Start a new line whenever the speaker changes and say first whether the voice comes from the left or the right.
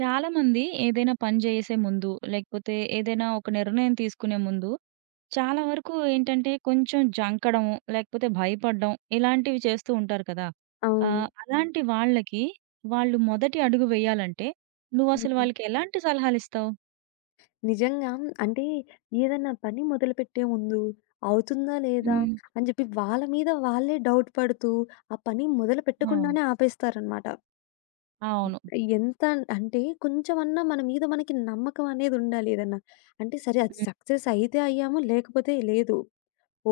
right: చాలా మంది ఏదైనా పని చేసే ముందు, లేకపోతే ఏదైనా ఒక నిర్ణయం తీసుకునే ముందు, చాలా వరకు ఏంటంటే కొంచెం జంకడం, లేకపోతే భయపడడం ఇలాంటివి చేస్తూ ఉంటారు కదా!
left: అవును.
right: అలాంటి వాళ్ళకి వాళ్ళు మొదటి అడుగు వేయాలంటే నువ్వసలు
left: హ్మ్.
right: వాళ్ళకి ఎలాంటి సలహాలిస్తావు?
left: నిజంగా అంటే ఏదన్నా పని మొదలుపెట్టే ముందు అవుతుందా లేదా
right: హ్మ్.
left: అని చెప్పి వాళ్ళ మీద వాళ్ళే డౌట్ పడుతూ ఆ పని మొదలు
right: ఆ!
left: పెట్టకుండానే ఆపేస్తారనమాట.
right: అవును.
left: ఎంత అంటే కొంచెమన్నా మన మీద మనకి నమ్మకం అనేది ఉండాలి ఏదన్నా. అంటే సరే అది
right: హ్మ్.
left: సక్సెస్ అయితే అయ్యాము లేకపోతే లేదు.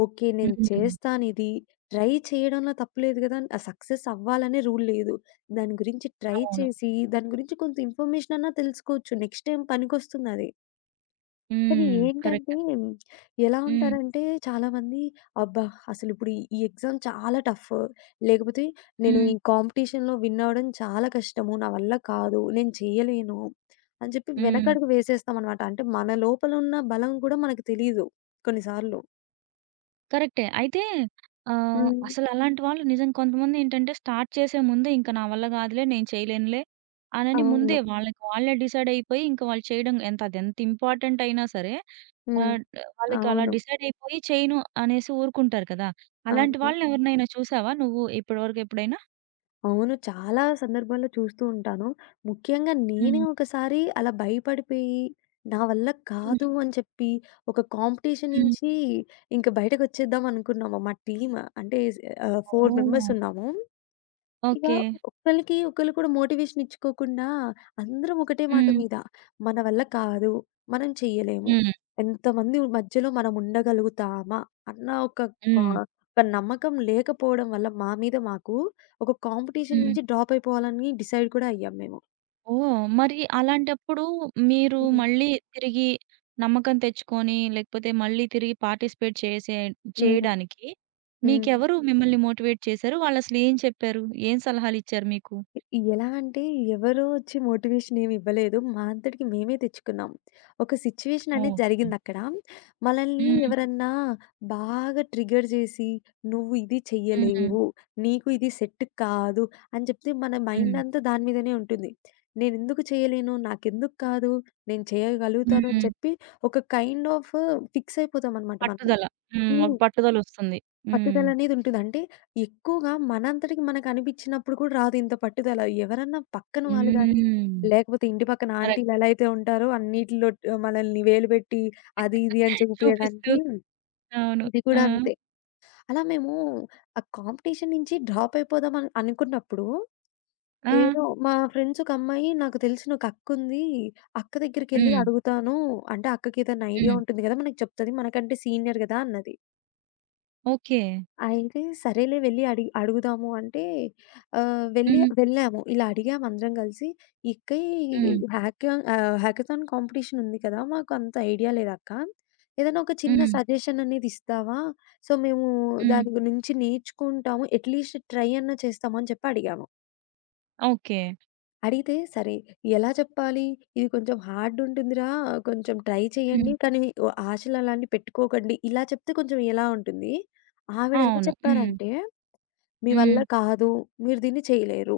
left: ఓకే. నేను
right: హ్మ్.
left: చేస్తాను ఇది. ట్రై చేయడంలో తప్పు లేదు గదా! ఆ సక్సెస్ అవ్వాలనే రూల్ లేదు. దాని గురించి ట్రై
right: అవును.
left: చేసి దాని గురించి కొంత ఇన్ఫర్మేషన్ అన్నా తెలుసుకోవచ్చు. నెక్స్ట్ టైమ్ పనికొస్తుందది. కానీ
right: హ్మ్.
left: ఏంటంటే
right: కరెక్ట్.
left: ఎలా
right: హ్మ్.
left: ఉంటారంటే చాలామంది అబ్బా! అసలిప్పుడు ఈ ఎగ్జామ్ చాలా టఫ్. లేకపోతే నేను
right: హ్మ్.
left: ఈ కాంపిటీషన్‌లో విన్ అవ్వడం చాలా కష్టము. నా వల్ల కాదు. నేను చేయలేను అని చెప్పి
right: హ్మ్.
left: వెనకడుగు వేసేస్తామనమాట. అంటే మన లోపల ఉన్న బలం కూడా మనకు తెలీదు కొన్నిసార్లు.
right: కరెక్టే. అయితే
left: హ్మ్.
right: అసలలాంటి వాళ్ళు నిజంగా కొంతమందేంటంటే స్టార్ట్ చేసే ముందే ఇంక నా వల్ల గాదులే, నేను చేయలేనులే అనని
left: అవును.
right: ముందే వాళ్ళకి వాళ్ళే డిసైడ్ అయిపోయి ఇంక వాళ్ళు చేయడం ఎంత అదెంత ఇంపార్టెంట్ అయినా సరే
left: హ్మ్.
right: ఆహ్, డ్ వాళ్ళకి అలా
left: అవును.
right: డిసైడ్ అయిపోయి చేయను అనేసి ఊరుకుంటారు కదా! అలాంటి
left: అవును.
right: వాళ్ళని ఎవరినైనా చూసావా నువ్వు ఇప్పటి వరకు ఎప్పుడైనా?
left: అవును, చాలా సందర్భాల్లో చూస్తూ ఉంటాను. ముఖ్యంగా నేనే
right: హ్మ్.
left: ఒకసారి అలా భయపడిపోయి, నా వల్ల
right: హ్మ్.
left: కాదు అని చెప్పి, ఒక కాంపిటీషన్
right: హ్మ్.
left: నుంచి ఇంక బయటకొచ్చేద్దాం అనుకున్నాము. మా టీమ్ అంటే 4
right: ఓహ్!
left: మెంబర్స్ ఉన్నాము. ఇక
right: ఓకే.
left: ఒకళ్ళకి ఒకళ్ళు కూడా మోటివేషన్ ఇచ్చుకోకుండా అందరం ఒకటే మాట
right: హ్మ్.
left: మీద మన వల్ల కాదు. మనం చెయ్యలేము.
right: హ్మ్.
left: ఎంతమంది మధ్యలో మనం ఉండగలుగుతామా అన్న ఒక కా
right: హ్మ్.
left: ఒక నమ్మకం లేకపోవడం వల్ల మా మీద మాకు ఒక కాంపిటీషన్
right: హ్మ్.
left: నుంచి డ్రాప్ అయిపోవాలని డిసైడ్ కూడా అయ్యాం మేము.
right: ఓహ్! మరి అలాంటప్పుడు మీరు
left: హ్మ్.
right: మళ్ళీ తిరిగి నమ్మకం తెచ్చుకొని, లేకపోతే మళ్ళీ తిరిగి పార్టిసిపేట్ చేసే
left: హ్మ్.
right: చేయడానికి
left: హ్మ్.
right: మీకెవరు మిమ్మల్ని మోటివేట్ చేశారు? వాళ్ళసలు ఏం చెప్పారు? ఏం సలహాలిచ్చారు మీకు?
left: ఎలా అంటే ఎవరో వచ్చి మోటివేషన్ ఏమి ఇవ్వలేదు. మా అంతటికి మేమే తెచ్చుకున్నాం. ఒక సిట్యుయేషన్ అనేది
right: ఓకే.
left: జరిగిందక్కడ. మనల్ని
right: హ్మ్.
left: ఎవరన్నా బాగా ట్రిగ్గర్ చేసి, "నువ్వు ఇది
right: హ్మ్.
left: చెయ్యలేవు. నీకు ఇది సెట్ కాదు" అని చెప్తే మన
right: హ్మ్.
left: మైండ్ అంతా దాని మీదనే ఉంటుంది. నేనెందుకు చేయలేను? నాకెందుకు కాదు? నేను చేయగలుగుతాను అని
right: హ్మ్.
left: చెప్పి ఒక కైండ్ ఆఫ్ ఫిక్స్ అయిపోతామనమాట మనము.
right: పట్టుదల. హ్మ్. ఒక
left: హ్మ్.
right: పట్టుదలొస్తుంది. హ్మ్.
left: పట్టుదలనేదుంటది. అంటే ఎక్కువగా మనంతటికి మనకనిపిచ్చినప్పుడు కూడా రాదు ఇంత పట్టుదల. ఎవరన్నా పక్కన వాళ్ళు గానీ,
right: హ్మ్.
left: లేకపోతే ఇంటి పక్కన
right: కరెక్ట్.
left: ఆంటీలు ఎలా అయితే ఉంటారో అన్నిటిలో మనల్ని వేలు పెట్టి అది ఇది అని
right: చూపిస్తూ
left: చూపియడానికి
right: అవును.
left: ఇది
right: ఆ!
left: కూడా అంతే. అలా మేము ఆ కాంపిటీషన్ నుంచి డ్రాప్ అయిపోదాం అని అనుకున్నప్పుడు,
right: ఆ!
left: ఏదో మా ఫ్రెండ్స్ ఒక అమ్మాయి నాకు తెలిసిన ఒక అక్కుంది. అక్క దగ్గరికెళ్ళి
right: హ్మ్.
left: అడుగుతాను. అంటే అక్కకేదైనా ఐడియా
right: హ్మ్.
left: ఉంటుంది గదా! మనకు చెప్తది. మనకంటే సీనియర్ గదా! అన్నది.
right: ఓకే.
left: అయితే సరేలే వెళ్లి అడిగి అడుగుదాము అంటే వెళ్ళి
right: హ్మ్.
left: వెళ్ళాము. ఇలా అడిగాము అందరం కలిసి. "ఇక్క ఈ
right: హ్మ్.
left: హ్యాకథాన్ కాంపిటీషన్ ఉంది కదా! మాకు అంత ఐడియా లేదక్క. ఏదైనా ఒక చిన్న
right: హ్మ్.
left: సజెషన్ అనేది ఇస్తావా? సో, మేము
right: హ్మ్.
left: దాని గురించి నేర్చుకుంటాము. అట్‌లీస్ట్ ట్రై అన్నా చేస్తాము" అని చెప్పి అడిగాము.
right: ఓకే.
left: అడిగితే "సరే ఎలా చెప్పాలి? ఇది కొంచెం హార్డ్ ఉంటుందిరా. కొంచెం ట్రై చేయండి.
right: హ్మ్.
left: కానీ ఓ ఆశలు అలాంటివి పెట్టుకోకండి" ఇలా చెప్తే కొంచెం ఎలా ఉంటుంది. ఆవిడ ఎలా
right: అవును. హ్మ్.
left: చెప్పారంటే మీ వల్ల
right: హ్మ్.
left: కాదు. మీరు దీన్ని చేయలేరు.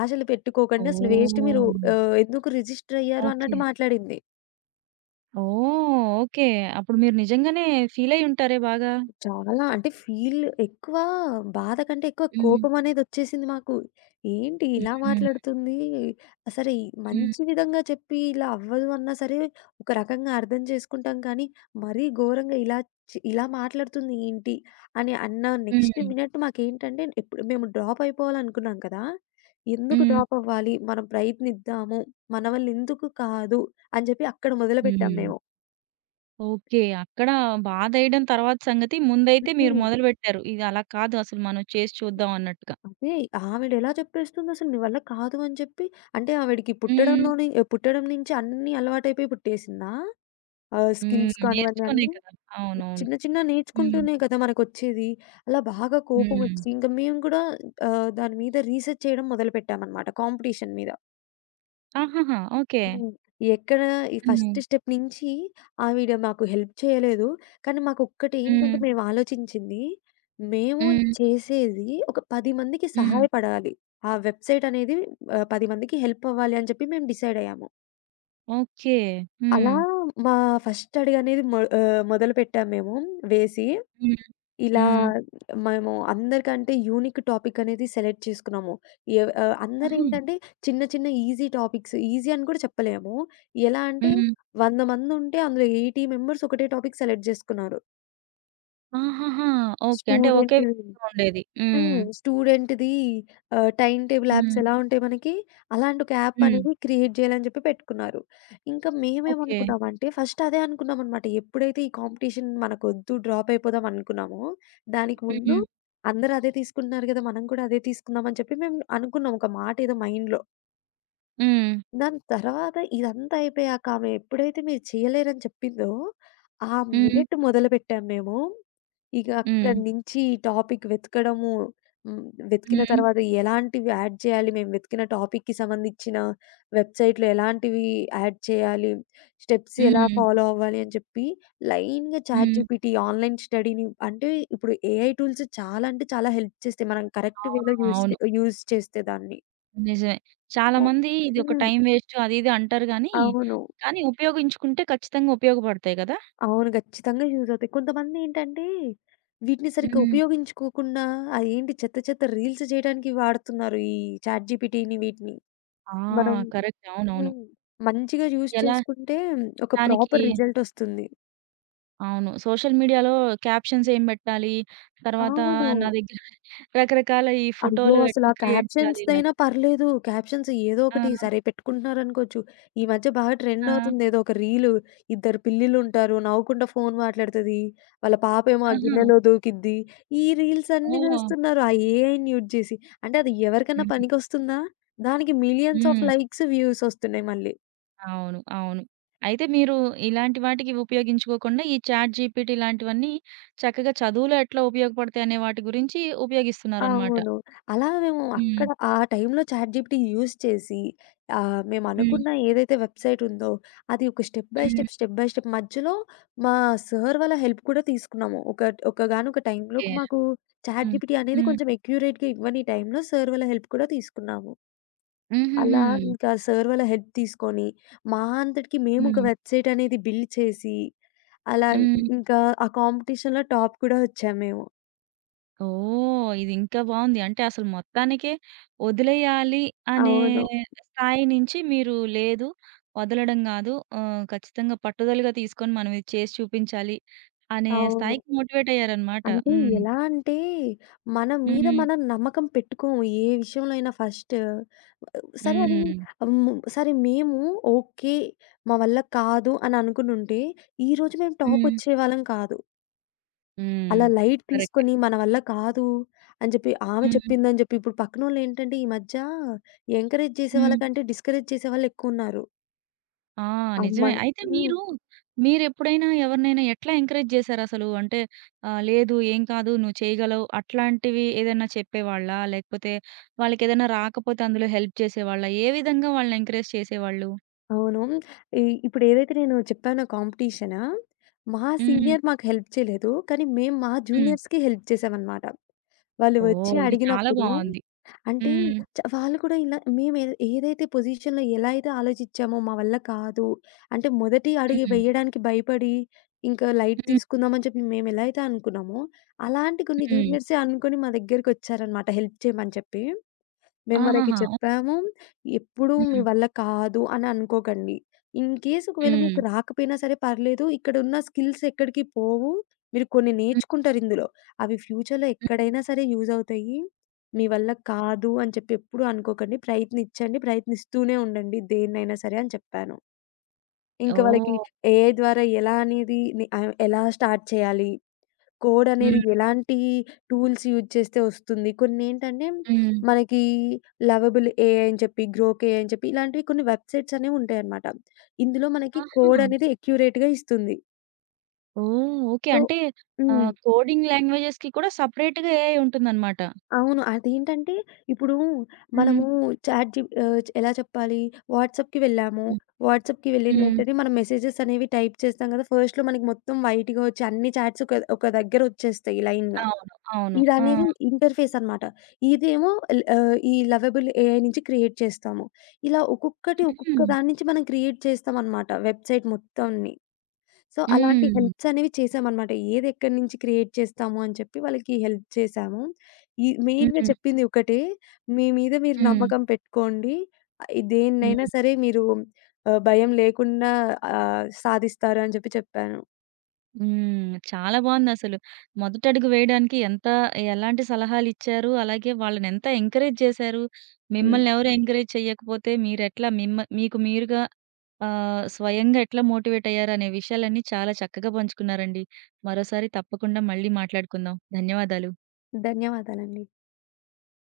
left: ఆశలు పెట్టుకోకండి. అసలు వేస్ట్ మీరు
right: ఓహ్!
left: ఎందుకు రిజిస్టర్ అయ్యారు
right: ఓకే.
left: అన్నట్టు మాట్లాడింది.
right: ఓహ్! ఓకే. అప్పుడు మీరు నిజంగానే ఫీలయ్యి ఉంటారే బాగా.
left: చాలా అంటే ఫీల్ ఎక్కువ బాధ కంటే ఎక్కువ
right: హ్మ్.
left: కోపం అనేదొచ్చేసింది మాకు. ఏంటి ఇలా
right: హ్మ్.
left: మాట్లాడుతుంది? సరే ఈ
right: హ్మ్.
left: మంచి విధంగా చెప్పి ఇలా అవ్వదు అన్నా సరే ఒక రకంగా అర్థం చేసుకుంటాం కానీ, మరీ ఘోరంగా ఇలా ఇలా మాట్లాడుతుంది ఏంటి? అని అన్న నెక్స్ట్
right: హ్మ్.
left: మినిట్ మాకేంటంటే ఇప్పుడు మేము డ్రాప్ అయిపోవాలనుకున్నాం కదా! ఎందుకు
right: హ్మ్.
left: డ్రాప్ అవ్వాలి? మనం ప్రయత్నిద్దాము. మన వల్ల ఎందుకు కాదు అని చెప్పి అక్కడ మొదలుపెట్టాం
right: హ్మ్.
left: మేము.
right: ఓకే. అక్కడ బాధేయడం తర్వాత సంగతి. ముందైతే మీరు
left: హ్మ్.
right: మొదలుపెట్టారు. ఇది అలా కాదు, అసలు మనం చేసి చూద్దాం అన్నట్టుగా.
left: అదే. ఆవిడెలా చెప్పేస్తుందసలు నీ వల్ల కాదు అని చెప్పి అంటే ఆవిడకి
right: హ్మ్.
left: పుట్టడంలోనే పుట్టడం నుంచి అన్నీ అలవాటైపోయి పుట్టేసిందా?
right: హ్మ్.
left: స్కిల్స్ కానివ్వండి
right: నేర్చుకునే
left: అన్నీ
right: కదా! అవునవును.
left: చిన్న చిన్న
right: హ్మ్.
left: నేర్చుకుంటూనే కదా మనకొచ్చేది. అలా బాగా
right: హ్మ్.
left: కోపమొచ్చి ఇంక మేము కూడా దాని మీద రీసెర్చ్ చేయడం మొదలుపెట్టామనమాట కాంపిటీషన్ మీద.
right: ఆహాహా! ఓకే.
left: హ్మ్. ఎక్కడ ఈ
right: హ్మ్.
left: ఫస్ట్ స్టెప్ నించి ఆవిడ మాకు హెల్ప్ చేయలేదు. కానీ
right: హ్మ్.
left: మాకొక్కటేంటంటే మేము ఆలోచించింది, మేము
right: హ్మ్.
left: చేసేది ఒక 10 మందికి
right: హ్మ్.
left: సహాయపడాలి. ఆ వెబ్‌సైట్ అనేది 10 మందికి హెల్ప్ అవ్వాలి అని చెప్పి మేము డిసైడ్ అయ్యాము.
right: ఓకే.
left: అలా
right: హ్మ్.
left: మా ఫస్ట్ అడుగనేది మొదలుపెట్టాము మేము వేసి
right: హ్మ్.
left: ఇలా
right: హ్మ్.
left: మేము అందరికంటే యూనిక్ టాపిక్ అనేది సెలెక్ట్ చేసుకున్నాము.
right: ఆహా!
left: అందరేంటంటే చిన్న చిన్న ఈజీ టాపిక్స్ ఈజీ అని కూడా చెప్పలేము. ఎలా అంటే
right: హ్మ్.
left: 100 మందుంటే అందులో 80 మెంబర్స్ ఒకటే టాపిక్ సెలెక్ట్ జేసుకున్నారు.
right: ఆహాహా! ఓకే. అంటే ఒకే
left: స్టూడెంట్
right: వీధిలో ఉండేది. హ్మ్.
left: హ్మ్. స్టూడెంట్‌ది టైమ్ టేబుల్
right: హ్మ్.
left: యాప్స్
right: హ్మ్.
left: ఎలా ఉంటాయి మనకి, అలాంటి ఒక యాప్
right: హ్మ్.
left: అనేది క్రియేట్ చేయాలని చెప్పి పెట్టుకున్నారు. ఇంకా
right: ఓకే.
left: మేమేమనుకున్నామంటే, ఫస్ట్ అదే అనుకున్నామనమాట. ఎప్పుడైతే ఈ కాంపిటీషన్ మనకొద్దు డ్రాప్ అయిపోదాం అనుకున్నామో, దానికి ముందు
right: హ్మ్.
left: అందరూ అదే తీసుకుంటున్నారు గదా! మనం కూడా అదే తీసుకుందాం అని చెప్పి మేము అనుకున్నాం. ఒక మాట ఏదో మైండ్‌లో.
right: హ్మ్.
left: దాని తర్వాత ఇదంతా అయిపోయాక ఆమె ఎప్పుడైతే మీరు చేయలేరని చెప్పిందో, ఆ
right: హ్మ్.
left: మినిట్ మొదలుపెట్టాం మేము. ఇక
right: హ్మ్.
left: అక్కడి నుంచి టాపిక్ వెతకడము, హ్మ్, వెతికిన
right: హ్మ్.
left: తర్వాత ఎలాంటివి యాడ్ చేయాలి, మేము వెతికిన టాపిక్‌కి సంబంధించిన వెబ్‌సైట్‌లో ఎలాంటివి యాడ్ చేయాలి, స్టెప్స్ ఎలా
right: హ్మ్.
left: ఫాలో అవ్వాలి అని చెప్పి లైన్‌గా
right: హ్మ్.
left: చాట్‌జీపీటీ, ఆన్‌లైన్ స్టడీని అంటే ఇప్పుడు ఏఐ టూల్స్ చాలా అంటే చాలా హెల్ప్ చేస్తాయి. మనం
right: ఆ!
left: కరెక్ట్ వేలో యూజ్
right: అవును.
left: యూజ్ చేస్తే దాన్ని.
right: నిజమే. చాలా మంది ఇది ఒక
left: హ్మ్.
right: టైం వేస్ట్ అది ఇది అంటారు గానీ,
left: అవును.
right: కానీ ఉపయోగించుకుంటే ఖచ్చితంగా ఉపయోగపడతాయి గదా!
left: అవును, ఖచ్చితంగా యూజ్ అవుతాయి. కొంతమందేంటంటే, వీటిని సరిగ్గా
right: హ్మ్.
left: ఉపయోగించుకోకుండా అదేంటి చెత్త చెత్త రీల్స్ చేయడానికి వాడుతున్నారు. ఈ చాట్‌జీపీటీని వీటిని.
right: ఆ!
left: మనం
right: కరెక్ట్. అవునవును.
left: హ్మ్. మంచిగా యూజ్
right: ఎలా
left: చేసుకుంటే ఒక
right: దానికి
left: ప్రాపర్ రిజల్ట్ ఒస్తుంది.
right: అవును. సోషల్ మీడియాలో క్యాప్షన్స్ ఏం బెట్టాలి? తర్వాత
left: అవును.
right: నా దగ్గర రకరకాల ఈ
left: అయ్యో!
right: ఫోటోలు
left: అసలు
right: ఎట్లా
left: ఆ
right: క్రియేట్ చేయాలి ఇలాగా.
left: క్యాప్షన్స్‌దైనా పర్లేదు. క్యాప్షన్స్ ఏదో
right: ఆ!
left: ఒకటి సరే పెట్టుకుంటున్నారనుకోవచ్చు. ఈ మధ్య బాగా ట్రెండ్
right: ఆ!
left: అవుతుంది ఏదో ఒక రీలు. ఇద్దరు పిల్లిలుంటారు. నవ్వుకుంటా ఫోను మాట్లాడుతది. వాళ్ళ పాపేమో ఆ
right: ఆహా!
left: గిన్నెలో దూకిద్ది. ఈ రీల్స్ అన్నీ
right: ఓహ్!
left: చేస్తున్నారు. ఆ ఏఐని యూజ్ చేసి. అంటే అది ఎవరికన్నా
right: హ్మ్.
left: పనికొస్తుందా? దానికి millions of
right: hmm.
left: Likes, views వస్తున్నాయి మళ్ళీ.
right: అవును. అవును. అయితే మీరు ఇలాంటి వాటికి ఉపయోగించుకోకుండా ఈ చాట్ జీపీటీ ఇలాంటివన్నీ చక్కగా చదువులో ఎట్లా ఉపయోగపడతాయి అనే వాటి గురించి ఉపయోగిస్తున్నారనమాట.
left: అవును. అలా మేము
right: హ్మ్.
left: అక్కడ ఆ టైంలో చాట్‌జిపిటీ యూజ్ చేసి
right: హ్మ్.
left: మేమనుకున్న ఏదైతే వెబ్‌సైట్ ఉందో అది ఒక step by
right: hmm.
left: Step, step by step మధ్యలో మా సార్ వాళ్ళ హెల్ప్ కూడా తీసుకున్నాము. ఒక ఒకగానొక
right: ఓకే.
left: టైంలోకి మాకు
right: హ్మ్.
left: చాట్‌జిపిటీ అనేది
right: హ్మ్.
left: కొంచెం అక్యురేట్‌గా ఇవ్వని టైంలో సార్ వాళ్ళ హెల్ప్ కూడా తీసుకున్నాము.
right: హుహుహు.
left: అలా ఇంకా సార్ వాళ్ళ హెల్ప్ తీసుకొని మా అంతటికి మేము ఒక
right: హ్మ్.
left: వెబ్‌సైట్ అనేది బిల్డ్ చేసి అలా
right: హ్మ్.
left: ఇంకా ఆ కాంపిటీషన్‌లో టాప్ కూడా వచ్చాము మేము.
right: ఓహ్! ఇది ఇంకా బావుంది. అంటే అసలు మొత్తానికే వదిలేయాలి అనే
left: అవును.
right: స్థాయి నుంచి మీరు లేదు, వదలడం గాదు. ఖచ్చితంగా పట్టుదలగా తీసుకొని మనం ఇది చేసి చూపించాలి అనే
left: అవును.
right: స్థాయికి మోటివేట్ అయ్యారనమాట.
left: అంటే
right: హ్మ్.
left: ఎలా అంటే, మన మీద
right: హ్మ్.
left: మనం నమ్మకం పెట్టుకోము. ఏ విషయంలో అయినా ఫస్ట్. సరే అది
right: హ్మ్.
left: హ్మ్. సరే మేము ఓకే. మా వల్ల కాదు అని అనుకునుంటే, ఈరోజు మేము
right: హ్మ్.
left: టాపొచ్చేవాళ్ళం కాదు.
right: హ్మ్.
left: అలా లైట్
right: కరెక్టే.
left: తీసుకొని మన వల్ల కాదు అని చెప్పి ఆమె
right: హ్మ్.
left: చెప్పిందని చెప్పి ఇప్పుడు పక్కనోళ్ళేంటంటే ఈ మధ్య ఎంకరేజ్ చేసేవాళ్ళ
right: హ్మ్.
left: కంటే డిస్కరేజ్ చేసేవాళ్ళెక్కువున్నారు.
right: ఆ! నిజమే.
left: అమ్మని
right: అయితే
left: హ్మ్.
right: మీరు, మీరెప్పుడైనా ఎవరినైనా ఎట్లా ఎంకరేజ్ చేశారసలు? అంటే లేదు, ఏం కాదు, నువ్వు చేయగలవు అట్లాంటివి ఏదైనా చెప్పేవాళ్ళా? లేకపోతే వాళ్ళకేదైనా రాకపోతే అందులో హెల్ప్ చేసేవాళ్ళా? ఏ విధంగా వాళ్ళని ఎంకరేజ్ చేసేవాళ్ళు?
left: అవును. ఈ ఇప్పుడేదైతే నేను చెప్పానో కాంపిటీషనా, మా
right: హ్మ్.
left: సీనియర్ మాకు హెల్ప్ చేయలేదు. కానీ మేము మా
right: హ్మ్.
left: జూనియర్స్‌కి హెల్ప్ చేసామనమాట. వాళ్ళు వచ్చి
right: ఓహ్! ఇది చాలా
left: అడిగినప్పుడు
right: బావుంది.
left: అంటే
right: హ్మ్.
left: వాళ్ళు కూడా ఇలా మేము ఏ ఏదైతే పొజిషన్‌లో ఎలా అయితే ఆలోచించామో మా వల్ల కాదు. అంటే మొదటి అడుగు
right: హ్మ్.
left: వేయడానికి భయపడి ఇంకా లైట్
right: హ్మ్.
left: తీసుకుందామని చెప్పి మేము ఎలా అయితే అనుకున్నామో, అలాంటి కొన్ని
right: హ్మ్.
left: జూనియర్సే అనుకోని మా దగ్గరికొచ్చారనమాట హెల్ప్ చేయమని చెప్పి. మేము వాళ్ళకి
right: ఆహాహా!
left: చెప్పాము. ఎప్పుడు మీ
right: హ్మ్.
left: వల్ల కాదు అని అనుకోకండి. ఇన్‌కేస్ ఒకవేళ
right: హ్మ్.
left: మీకు రాకపోయినా సరే పర్లేదు. ఇక్కడున్న స్కిల్స్ ఎక్కడికి పోవు. మీరు కొన్ని
right: హ్మ్.
left: నేర్చుకుంటారు ఇందులో. అవి ఫ్యూచర్‌లో
right: హ్మ్.
left: ఎక్కడైనా సరే యూజ్ అవుతాయి. మీ వల్ల కాదు అని చెప్పి ఎప్పుడు అనుకోకండి. ప్రయత్నించండి. ప్రయత్నిస్తూనే ఉండండి దేన్నైనా సరే అని చెప్పాను. ఇంకా వాళ్ళకి
right: ఓహ్!
left: ఏఐ ద్వారా ఎలా అనేది ఎలా స్టార్ట్ చేయాలి? కోడ్ అనేది
right: హ్మ్.
left: ఎలాంటి టూల్స్ యూజ్ చేస్తే వస్తుంది. కొన్నేంటంటే
right: హ్మ్.
left: మనకి లవబుల్ ఏఐ అని చెప్పి, గ్రోక్ ఏఐ అని చెప్పి ఇలాంటివి కొన్ని వెబ్‌సైట్స్ అనేవి ఉంటాయన్నమాట. ఇందులో మనకి
right: ఆహా!
left: కోడ్ అనేది అక్యురేట్‌గా ఇస్తుంది.
right: ఓహ్! ఓకే.
left: సో
right: అంటే
left: హ్మ్.
right: కోడింగ్ లాంగ్వేజెస్‌కి కూడా సెపరేట్‌గా ఏఐ ఉంటుందన్నమాట.
left: అవును. అదేంటంటే ఇప్పుడు
right: హ్మ్.
left: మనము ఎలా చెప్పాలి వాట్సాప్‌కి వెళ్ళాము.
right: హ్మ్.
left: వాట్సాప్‌కి వెళ్ళిన
right: హ్మ్.
left: వెంటనే మనం మెసేజెస్ అనేవి టైప్ చేస్తాం కదా! ఫస్ట్‌లో మనకి మొత్తం వైట్‌గా వచ్చి అన్ని చాట్స్ ఒక ఒక దగ్గర వచ్చేస్తాయి లైన్‌గా.
right: అవును. అవును. ఆ!
left: ఇదనేది ఇంటర్ఫేస్ అనమాట. ఇదేమో ఈ లవబుల్ ఏఐ నుంచి క్రియేట్ చేస్తాము. ఇలా ఒక్కొక్కటి
right: హుహు.
left: ఒక్కొక్క దాని నుంచి మనం క్రియేట్ చేస్తామనమాట వెబ్‌సైట్ మొత్తాన్ని. సో, అలాంటి
right: హ్మ్.
left: హెల్ప్స్ అనేవి చేశామనమాట. ఏది ఎక్కడి నుంచి క్రియేట్ చేస్తాము అని చెప్పి వాళ్ళకి హెల్ప్ చేశాము. ఈ మెయిన్‌గా
right: హ్మ్.
left: చెప్పింది ఒకటే, మీ మీద మీరు
right: హ్మ్.
left: నమ్మకం పెట్టుకోండి.
right: హ్మ్.
left: దేన్నైనా సరే మీరు భయం లేకుండా సాధిస్తారు అని చెప్పి చెప్పాను.
right: హ్మ్. చాలా బావుందసలు. మొదటడుగు వేయడానికి ఎంత ఎలాంటి సలహాలిచ్చారు, అలాగే వాళ్ళనెంత ఎంకరేజ్ చేశారు,
left: హ్మ్.
right: మిమ్మల్నెవరు ఎంకరేజ్ చెయ్యకపోతే మీరెట్లా మీకు మీరుగా స్వయంగా ఎట్లా మోటివేట్ అయ్యారనే విషయాలన్నీ చాలా చక్కగా పంచుకున్నారండి. మరోసారి తప్పకుండా మళ్ళీ మాట్లాడుకుందాం. ధన్యవాదాలు.
left: ధన్యవాదాలండి.